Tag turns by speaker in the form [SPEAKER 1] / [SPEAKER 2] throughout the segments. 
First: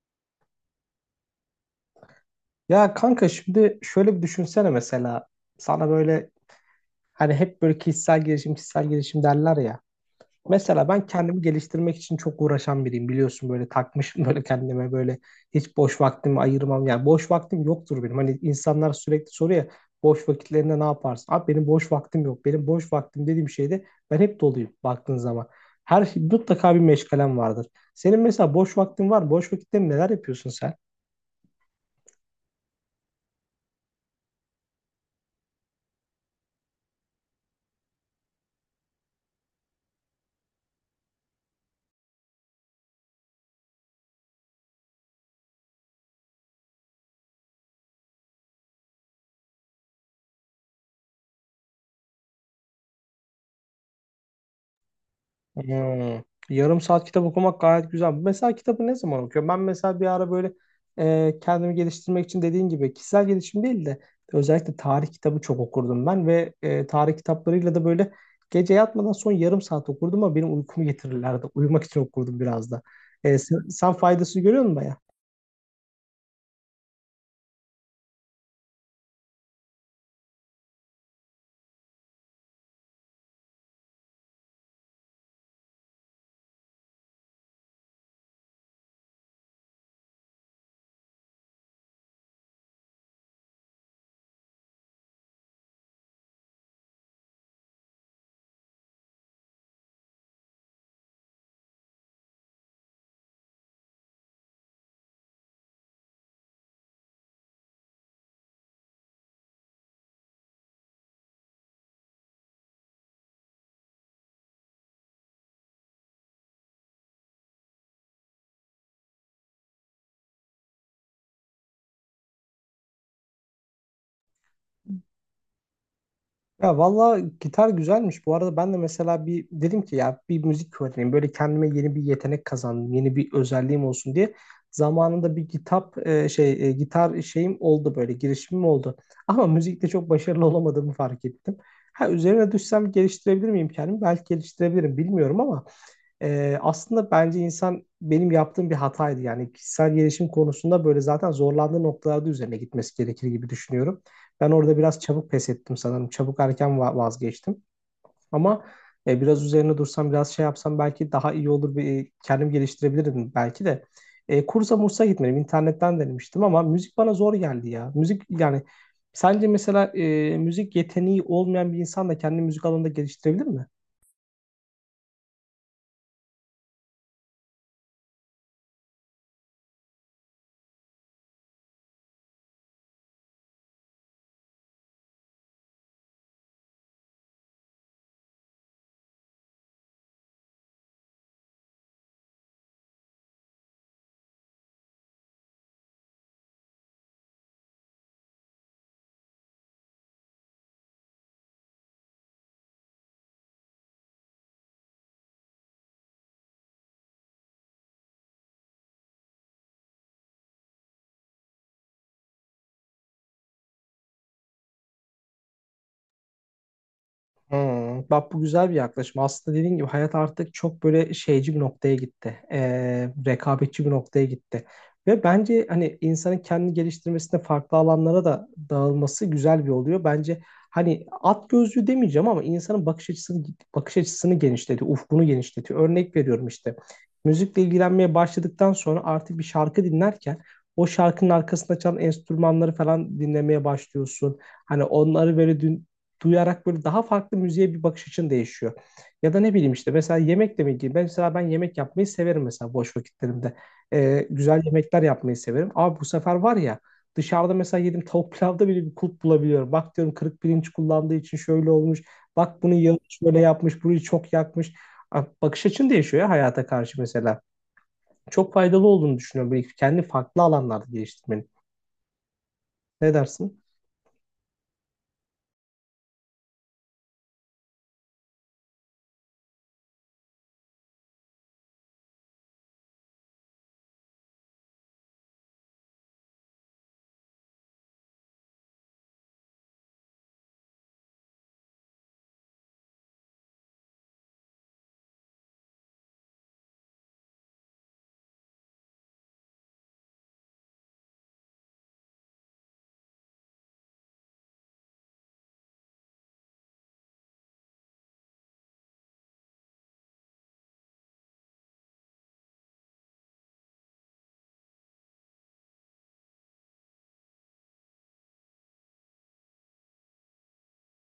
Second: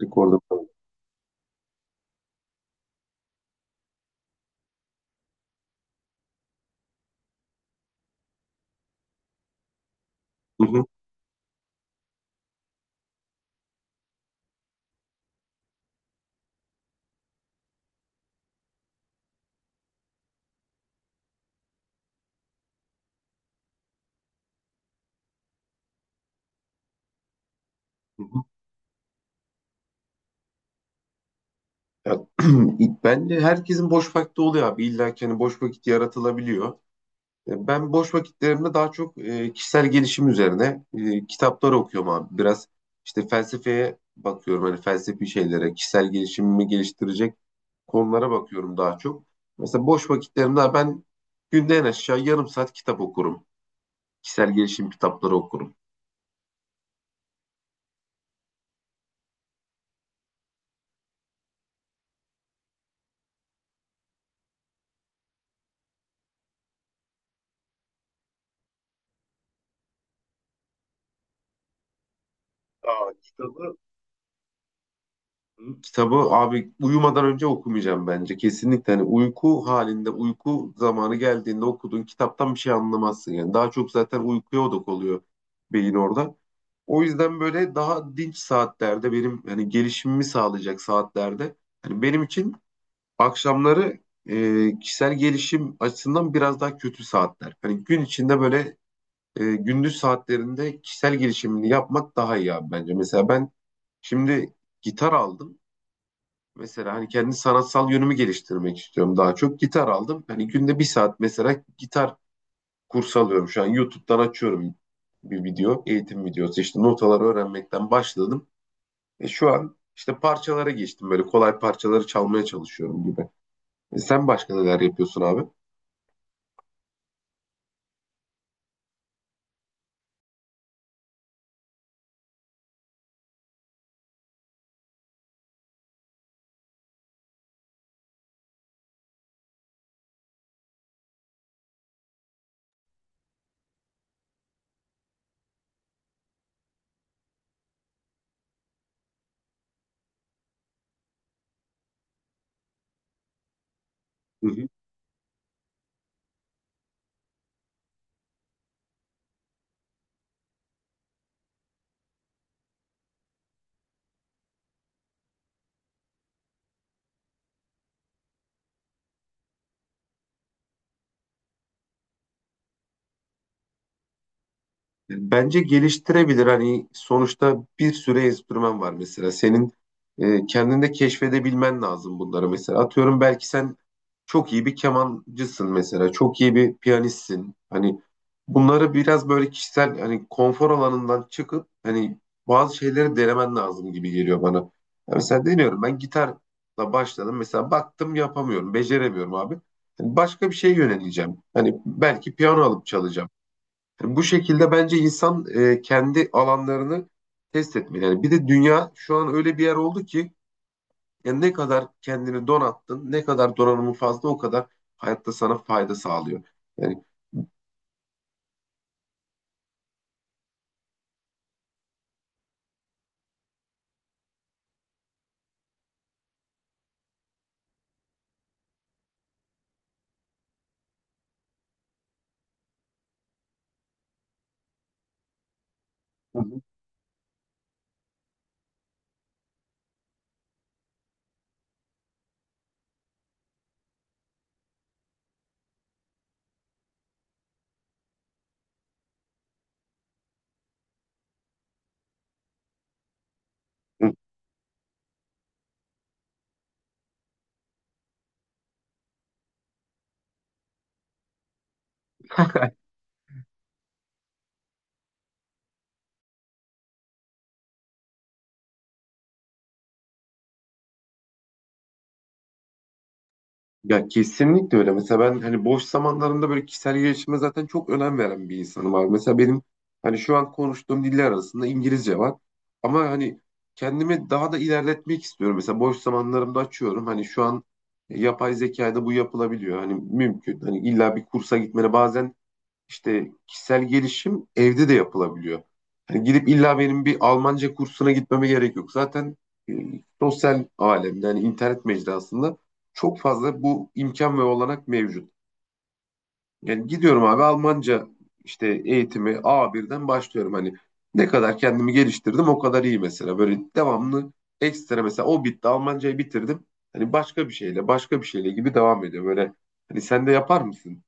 [SPEAKER 1] Rekorda falan.
[SPEAKER 2] Ya kanka şimdi şöyle bir düşünsene mesela sana böyle hani hep böyle kişisel gelişim kişisel gelişim derler ya.
[SPEAKER 1] Hı hı,
[SPEAKER 2] Mesela ben kendimi geliştirmek için çok uğraşan biriyim biliyorsun böyle takmışım böyle kendime böyle hiç boş vaktimi ayırmam yani boş vaktim yoktur benim. Hani insanlar sürekli soruyor ya boş vakitlerinde ne yaparsın? Abi benim boş vaktim yok. Benim boş vaktim dediğim şeyde ben hep doluyum baktığın zaman. Her şey, mutlaka bir meşgalem vardır. Senin
[SPEAKER 1] hı hı.
[SPEAKER 2] mesela boş vaktin var mı? Boş vakitlerinde neler yapıyorsun sen?
[SPEAKER 1] Ya, bence herkesin boş vakti oluyor abi. İlla ki hani boş vakit yaratılabiliyor. Ben boş vakitlerimde daha çok kişisel gelişim üzerine kitaplar okuyorum abi. Biraz işte felsefeye bakıyorum. Hani felsefi şeylere, kişisel gelişimimi geliştirecek konulara bakıyorum daha çok. Mesela boş vakitlerimde ben günde en aşağı yarım saat kitap okurum. Kişisel gelişim kitapları okurum.
[SPEAKER 2] Hmm. Yarım saat kitap okumak gayet güzel. Mesela kitabı ne zaman okuyorum? Ben mesela bir ara böyle kendimi geliştirmek için dediğin gibi kişisel gelişim değil de özellikle tarih kitabı çok okurdum ben ve tarih kitaplarıyla da böyle gece yatmadan son yarım saat okurdum ama benim uykumu getirirlerdi. Uyumak için okurdum biraz da.
[SPEAKER 1] Aa,
[SPEAKER 2] Sen,
[SPEAKER 1] kitabı
[SPEAKER 2] sen faydasını görüyor musun?
[SPEAKER 1] Kitabı abi uyumadan önce okumayacağım bence. Kesinlikle hani uyku halinde uyku zamanı geldiğinde okuduğun kitaptan bir şey anlamazsın yani. Daha çok zaten uykuya odak oluyor beyin orada. O yüzden böyle daha dinç saatlerde benim hani gelişimimi sağlayacak saatlerde hani benim için akşamları kişisel gelişim açısından biraz daha kötü saatler. Hani gün içinde böyle gündüz saatlerinde kişisel gelişimini yapmak daha iyi abi bence. Mesela ben şimdi gitar aldım. Mesela hani kendi sanatsal yönümü geliştirmek istiyorum daha çok. Gitar aldım. Hani günde bir saat mesela gitar kursu alıyorum. Şu an YouTube'dan açıyorum bir video, eğitim videosu. İşte notaları öğrenmekten başladım. E şu an işte parçalara geçtim. Böyle kolay parçaları çalmaya çalışıyorum gibi. E sen başka neler yapıyorsun abi?
[SPEAKER 2] Ya valla gitar güzelmiş. Bu arada ben de mesela bir dedim ki ya bir müzik öğreneyim. Böyle kendime yeni bir yetenek kazandım. Yeni bir özelliğim olsun diye. Zamanında bir kitap şey gitar şeyim oldu böyle girişimim oldu. Ama müzikte çok başarılı olamadığımı fark ettim. Ha üzerine düşsem geliştirebilir miyim kendimi? Belki geliştirebilirim bilmiyorum ama aslında bence insan benim yaptığım bir hataydı. Yani kişisel gelişim konusunda böyle zaten zorlandığı noktalarda üzerine gitmesi gerekir gibi düşünüyorum. Ben
[SPEAKER 1] Hı hı.
[SPEAKER 2] orada biraz çabuk pes ettim sanırım. Çabuk erken vazgeçtim. Ama biraz üzerine dursam, biraz şey yapsam belki daha iyi olur. Bir, kendim geliştirebilirdim belki de. Kursa mursa gitmedim. İnternetten denemiştim ama müzik bana zor geldi ya. Müzik yani sence mesela müzik yeteneği olmayan bir insan da kendi müzik alanında geliştirebilir mi?
[SPEAKER 1] Bence geliştirebilir. Hani sonuçta bir sürü enstrüman var mesela. Senin kendinde keşfedebilmen lazım bunları mesela. Atıyorum belki sen çok iyi bir kemancısın mesela. Çok iyi bir piyanistsin. Hani bunları biraz böyle kişisel hani konfor alanından çıkıp hani bazı şeyleri denemen lazım gibi geliyor bana. Ya mesela deniyorum ben gitarla başladım. Mesela baktım yapamıyorum, beceremiyorum abi. Hani başka bir şeye yöneleceğim. Hani belki piyano alıp çalacağım. Bu şekilde bence insan kendi alanlarını test etmeli. Yani bir de dünya şu an öyle bir yer oldu ki yani ne kadar kendini donattın, ne kadar donanımın fazla o kadar hayatta sana fayda sağlıyor. Yani
[SPEAKER 2] Hmm, bak bu güzel bir yaklaşım. Aslında dediğin gibi hayat artık çok böyle şeyci bir noktaya gitti. Rekabetçi bir noktaya gitti. Ve bence hani insanın kendini geliştirmesinde farklı alanlara da dağılması güzel bir oluyor. Bence hani at gözlüğü demeyeceğim ama insanın bakış açısını genişletiyor, ufkunu genişletiyor. Örnek veriyorum
[SPEAKER 1] Hı
[SPEAKER 2] işte. Müzikle ilgilenmeye başladıktan sonra artık bir şarkı dinlerken o şarkının arkasında çalan enstrümanları falan dinlemeye başlıyorsun. Hani onları böyle duyarak böyle daha farklı müziğe bir bakış açın değişiyor. Ya da ne bileyim işte mesela yemek demek ki ben mesela ben yemek yapmayı severim mesela boş vakitlerimde.
[SPEAKER 1] hı.
[SPEAKER 2] Güzel yemekler yapmayı severim. Abi bu sefer var ya dışarıda mesela yedim tavuk pilavda bile bir kulp bulabiliyorum. Bak diyorum kırık pirinç kullandığı için şöyle olmuş. Bak bunu yağını böyle yapmış, burayı çok yakmış. Abi bakış açın değişiyor ya hayata karşı mesela. Çok faydalı olduğunu düşünüyorum. Böyle kendi farklı alanlarda geliştirmenin. Ne dersin?
[SPEAKER 1] Ya kesinlikle öyle. Mesela ben hani boş zamanlarımda böyle kişisel gelişime zaten çok önem veren bir insanım abi. Mesela benim hani şu an konuştuğum diller arasında İngilizce var. Ama hani kendimi daha da ilerletmek istiyorum. Mesela boş zamanlarımda açıyorum. Hani şu an yapay zekayla bu yapılabiliyor. Hani mümkün. Hani illa bir kursa gitmene bazen işte kişisel gelişim evde de yapılabiliyor. Hani gidip illa benim bir Almanca kursuna gitmeme gerek yok. Zaten e, sosyal alemde, yani internet mecrasında çok fazla bu imkan ve olanak mevcut. Yani gidiyorum abi Almanca işte eğitimi a birden başlıyorum. Hani ne kadar kendimi geliştirdim o kadar iyi mesela. Böyle devamlı ekstra mesela o bitti Almancayı bitirdim. Hani başka bir şeyle gibi devam ediyor. Böyle hani sen de yapar mısın?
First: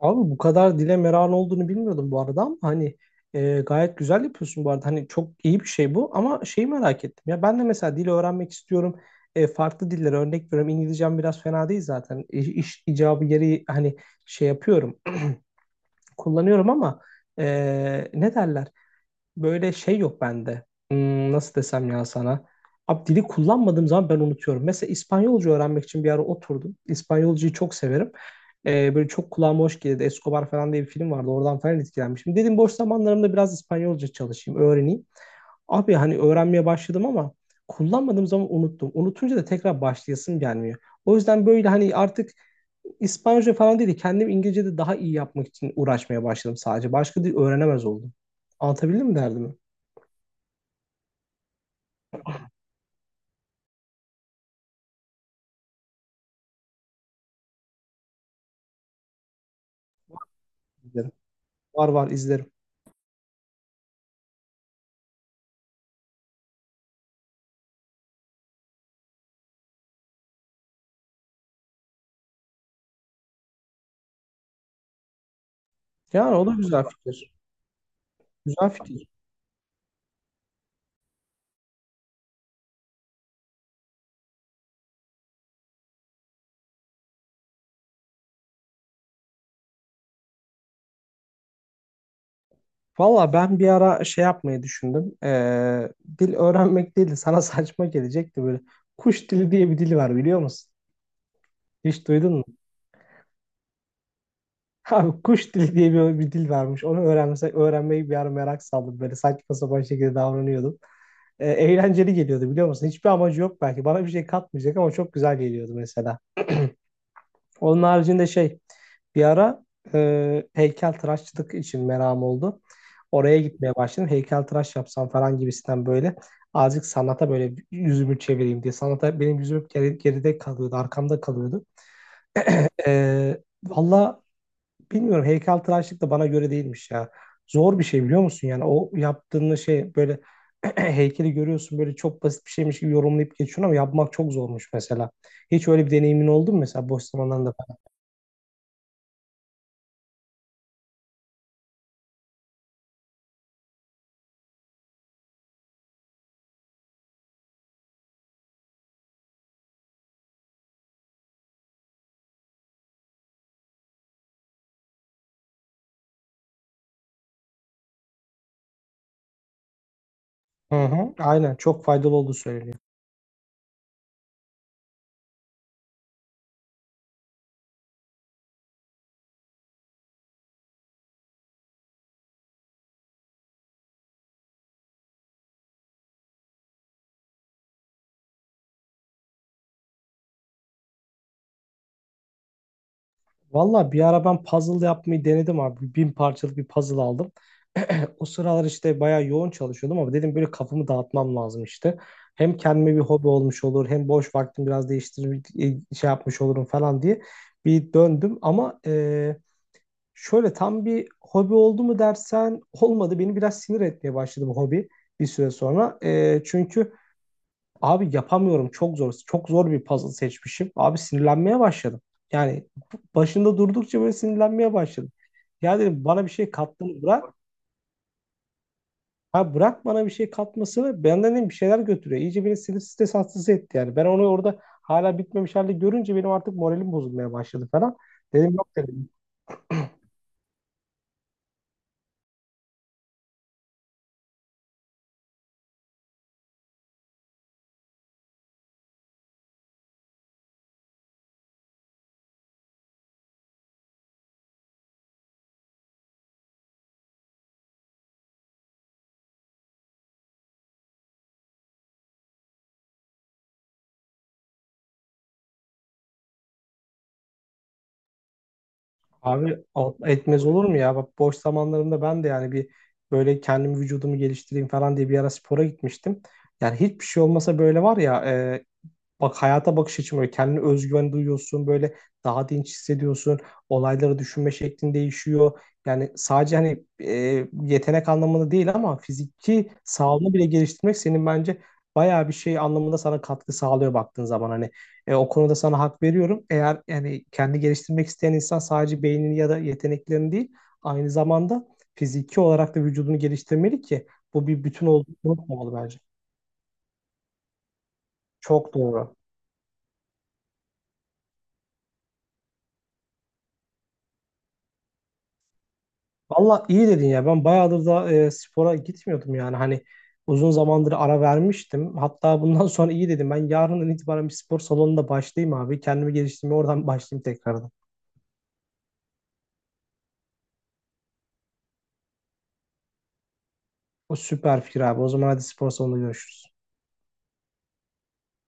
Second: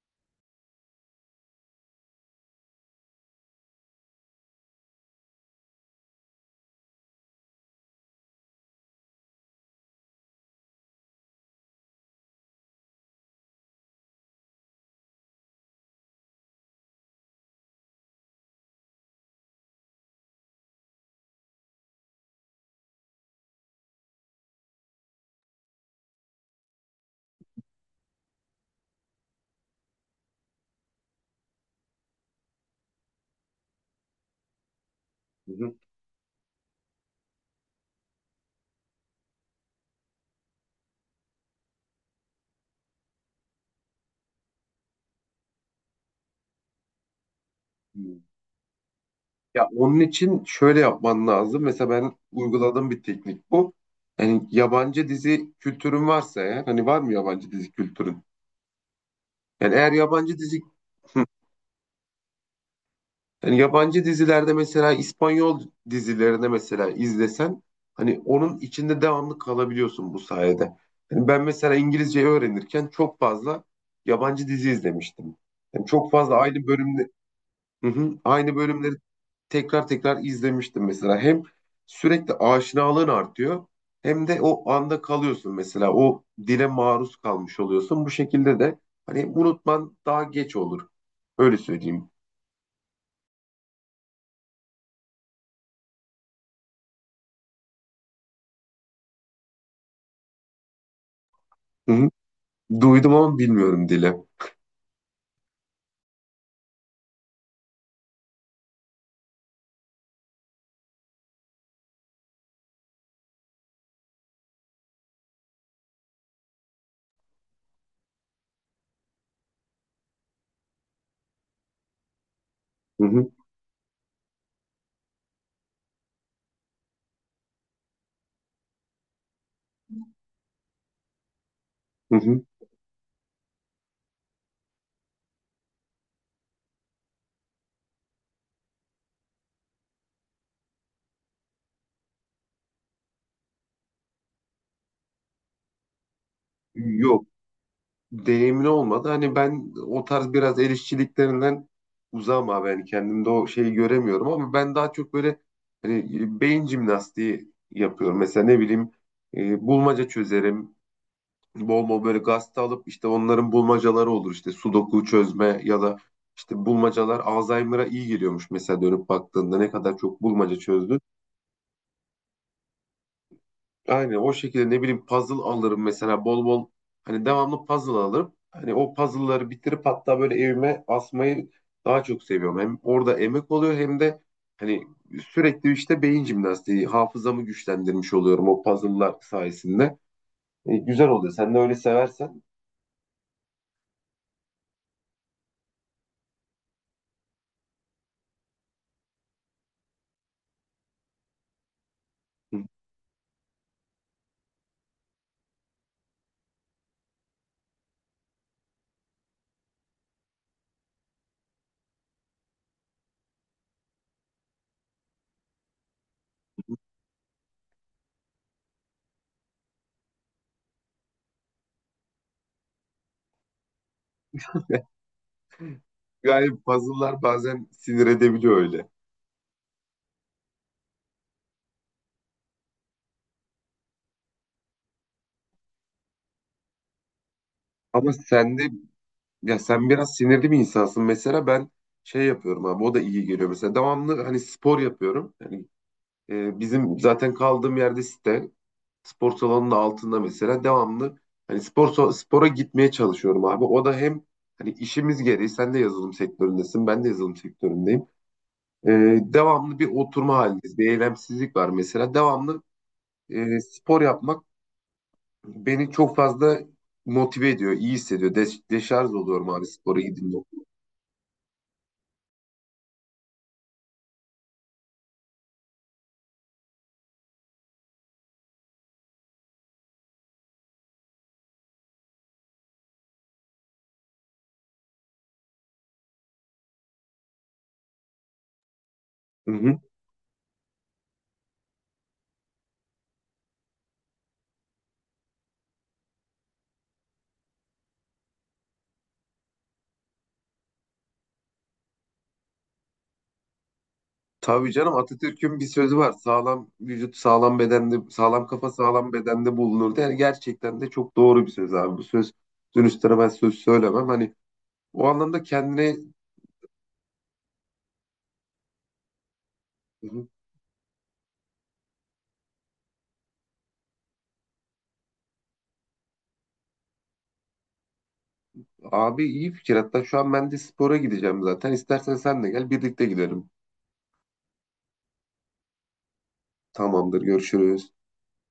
[SPEAKER 2] Abi bu kadar dile meran olduğunu bilmiyordum bu arada ama hani gayet güzel yapıyorsun bu arada. Hani çok iyi bir şey bu ama şeyi merak ettim. Ya ben de mesela dil öğrenmek istiyorum. E, farklı dillere örnek veriyorum. İngilizcem biraz fena değil zaten. İş icabı yeri hani şey yapıyorum. Kullanıyorum ama ne derler? Böyle şey yok bende. Hmm, nasıl desem ya sana? Abi dili kullanmadığım zaman ben unutuyorum. Mesela İspanyolca öğrenmek için bir ara oturdum. İspanyolcayı çok severim. Böyle çok kulağıma hoş gelirdi. Escobar falan diye bir film vardı. Oradan falan etkilenmişim. Dedim boş zamanlarımda biraz İspanyolca çalışayım, öğreneyim.
[SPEAKER 1] Hı
[SPEAKER 2] Abi hani öğrenmeye başladım ama kullanmadığım zaman unuttum. Unutunca da tekrar başlayasım gelmiyor. O yüzden böyle hani artık İspanyolca falan değil de kendim İngilizce'de daha iyi yapmak için uğraşmaya başladım sadece. Başka dil öğrenemez oldum.
[SPEAKER 1] hı.
[SPEAKER 2] Anlatabildim mi derdimi?
[SPEAKER 1] Ya onun için şöyle yapman lazım. Mesela ben uyguladığım bir teknik bu. Yani yabancı dizi kültürün varsa eğer, hani var mı yabancı dizi kültürün? Yani eğer yabancı dizi
[SPEAKER 2] İzlerim.
[SPEAKER 1] Hı.
[SPEAKER 2] Var var izlerim.
[SPEAKER 1] yani yabancı dizilerde mesela İspanyol dizilerine mesela izlesen hani onun içinde devamlı kalabiliyorsun bu sayede. Yani ben mesela İngilizceyi öğrenirken çok fazla yabancı dizi izlemiştim. Yani çok
[SPEAKER 2] Yani
[SPEAKER 1] fazla
[SPEAKER 2] o da
[SPEAKER 1] aynı
[SPEAKER 2] güzel
[SPEAKER 1] bölümde
[SPEAKER 2] fikir.
[SPEAKER 1] Hı hı, aynı
[SPEAKER 2] Güzel
[SPEAKER 1] bölümleri
[SPEAKER 2] fikir.
[SPEAKER 1] tekrar tekrar izlemiştim mesela. Hem sürekli aşinalığın artıyor hem de o anda kalıyorsun mesela. O dile maruz kalmış oluyorsun. Bu şekilde de hani unutman daha geç olur. Öyle söyleyeyim.
[SPEAKER 2] Valla ben bir ara şey yapmayı düşündüm. Dil öğrenmek değil de sana saçma gelecekti böyle. Kuş dili diye bir dil var biliyor musun?
[SPEAKER 1] Hı
[SPEAKER 2] Hiç
[SPEAKER 1] hı.
[SPEAKER 2] duydun mu?
[SPEAKER 1] Duydum ama bilmiyorum dile.
[SPEAKER 2] Abi kuş dili diye bir dil varmış. Onu öğrenmesek öğrenmeyi bir ara merak saldım. Böyle saçma sapan şekilde davranıyordum. Eğlenceli geliyordu biliyor musun? Hiçbir amacı yok belki. Bana bir şey katmayacak ama çok güzel geliyordu mesela. Onun haricinde şey bir ara heykeltıraşçılık için merakım oldu.
[SPEAKER 1] Hı hı.
[SPEAKER 2] Oraya gitmeye başladım. Heykeltıraş yapsam falan gibisinden böyle azıcık sanata böyle yüzümü çevireyim diye. Sanata benim yüzüm geride kalıyordu, arkamda kalıyordu.
[SPEAKER 1] Hı hı.
[SPEAKER 2] Ee, vallahi bilmiyorum heykeltıraşlık da bana göre değilmiş ya. Zor bir şey biliyor musun? Yani o yaptığın şey böyle heykeli görüyorsun böyle çok basit bir şeymiş gibi yorumlayıp geçiyorsun ama yapmak çok zormuş mesela. Hiç öyle bir deneyimin oldu mu mesela boş
[SPEAKER 1] Yok.
[SPEAKER 2] zamanlarında falan?
[SPEAKER 1] Deneyimli olmadı. Hani ben o tarz biraz el işçiliklerinden uzağım abi. Yani kendimde o şeyi göremiyorum ama ben daha çok böyle hani beyin jimnastiği yapıyorum. Mesela ne bileyim bulmaca çözerim. Bol bol böyle gazete alıp işte onların bulmacaları olur işte sudoku çözme ya da işte bulmacalar Alzheimer'a iyi geliyormuş mesela dönüp baktığında ne kadar çok bulmaca
[SPEAKER 2] Hı
[SPEAKER 1] çözdün.
[SPEAKER 2] hı, aynen çok faydalı olduğu söyleniyor.
[SPEAKER 1] Aynen o şekilde ne bileyim puzzle alırım mesela bol bol hani devamlı puzzle alırım. Hani o puzzle'ları bitirip hatta böyle evime asmayı daha çok seviyorum. Hem orada emek oluyor hem de hani sürekli işte beyin jimnastiği, hafızamı güçlendirmiş oluyorum o puzzle'lar sayesinde. E, güzel oluyor. Sen de öyle seversen.
[SPEAKER 2] Valla bir ara ben puzzle yapmayı denedim abi. 1.000 parçalık bir puzzle aldım. O sıralar işte bayağı yoğun çalışıyordum ama dedim böyle kafamı dağıtmam lazım işte. Hem kendime bir hobi olmuş olur hem boş vaktimi biraz değiştirip şey yapmış olurum falan diye bir döndüm. Ama şöyle tam bir hobi oldu mu dersen olmadı. Beni biraz sinir etmeye başladı bu hobi bir süre sonra. E, çünkü Abi yapamıyorum çok zor. Çok zor bir puzzle seçmişim. Abi sinirlenmeye başladım. Yani başında durdukça böyle sinirlenmeye başladım. Ya dedim bana bir şey
[SPEAKER 1] Yani
[SPEAKER 2] kattığını
[SPEAKER 1] puzzle'lar
[SPEAKER 2] bırak.
[SPEAKER 1] bazen sinir edebiliyor öyle.
[SPEAKER 2] Ha bırak bana bir şey katmasını benden dedim bir şeyler götürüyor. İyice beni sinir stres hastası etti yani. Ben onu orada hala bitmemiş halde görünce benim artık moralim bozulmaya başladı falan.
[SPEAKER 1] Ama
[SPEAKER 2] Dedim
[SPEAKER 1] sen de
[SPEAKER 2] yok dedim.
[SPEAKER 1] ya sen biraz sinirli bir insansın. Mesela ben şey yapıyorum abi o da iyi geliyor. Mesela devamlı hani spor yapıyorum. Yani bizim zaten kaldığım yerde site spor salonunun altında mesela devamlı hani spora gitmeye çalışıyorum abi. O da hem hani işimiz gereği sen de yazılım sektöründesin ben de yazılım sektöründeyim. E, devamlı bir oturma halindeyiz. Bir eylemsizlik var mesela. Devamlı spor yapmak beni çok fazla motive ediyor, iyi hissediyor. Deşarj oluyorum
[SPEAKER 2] Abi
[SPEAKER 1] abi spora gidince.
[SPEAKER 2] etmez olur mu ya? Bak boş zamanlarımda ben de yani bir böyle kendim vücudumu geliştireyim falan diye bir ara spora gitmiştim. Yani hiçbir şey olmasa böyle var ya e, bak hayata bakış açım böyle kendine özgüven duyuyorsun böyle daha dinç hissediyorsun, olayları düşünme şeklin değişiyor. Yani sadece hani yetenek anlamında değil ama
[SPEAKER 1] Hı
[SPEAKER 2] fiziki
[SPEAKER 1] hı.
[SPEAKER 2] sağlığını bile geliştirmek senin bence bayağı bir şey anlamında sana katkı sağlıyor baktığın zaman. Hani o konuda sana hak veriyorum. Eğer yani kendi geliştirmek isteyen insan sadece beynini ya da yeteneklerini değil aynı zamanda fiziki olarak da vücudunu geliştirmeli ki bu bir
[SPEAKER 1] Tabii
[SPEAKER 2] bütün
[SPEAKER 1] canım,
[SPEAKER 2] olduğunu
[SPEAKER 1] Atatürk'ün bir
[SPEAKER 2] unutmamalı
[SPEAKER 1] sözü
[SPEAKER 2] bence.
[SPEAKER 1] var. Sağlam vücut sağlam bedende, sağlam kafa
[SPEAKER 2] Çok
[SPEAKER 1] sağlam
[SPEAKER 2] doğru.
[SPEAKER 1] bedende bulunur. Yani gerçekten de çok doğru bir söz abi. Bu söz dönüştüre ben söz söylemem. Hani o anlamda kendine
[SPEAKER 2] Valla iyi dedin ya. Ben bayağıdır da spora gitmiyordum yani. Hani
[SPEAKER 1] Hı hı.
[SPEAKER 2] uzun zamandır ara vermiştim. Hatta bundan sonra iyi dedim. Ben yarından itibaren bir spor salonunda başlayayım abi. Kendimi geliştirmeye oradan başlayayım tekrardan.
[SPEAKER 1] Abi iyi fikir. Hatta şu an ben de spora gideceğim zaten. İstersen sen de gel birlikte gidelim.
[SPEAKER 2] O süper fikir abi. O zaman hadi spor salonunda görüşürüz.
[SPEAKER 1] Tamamdır görüşürüz.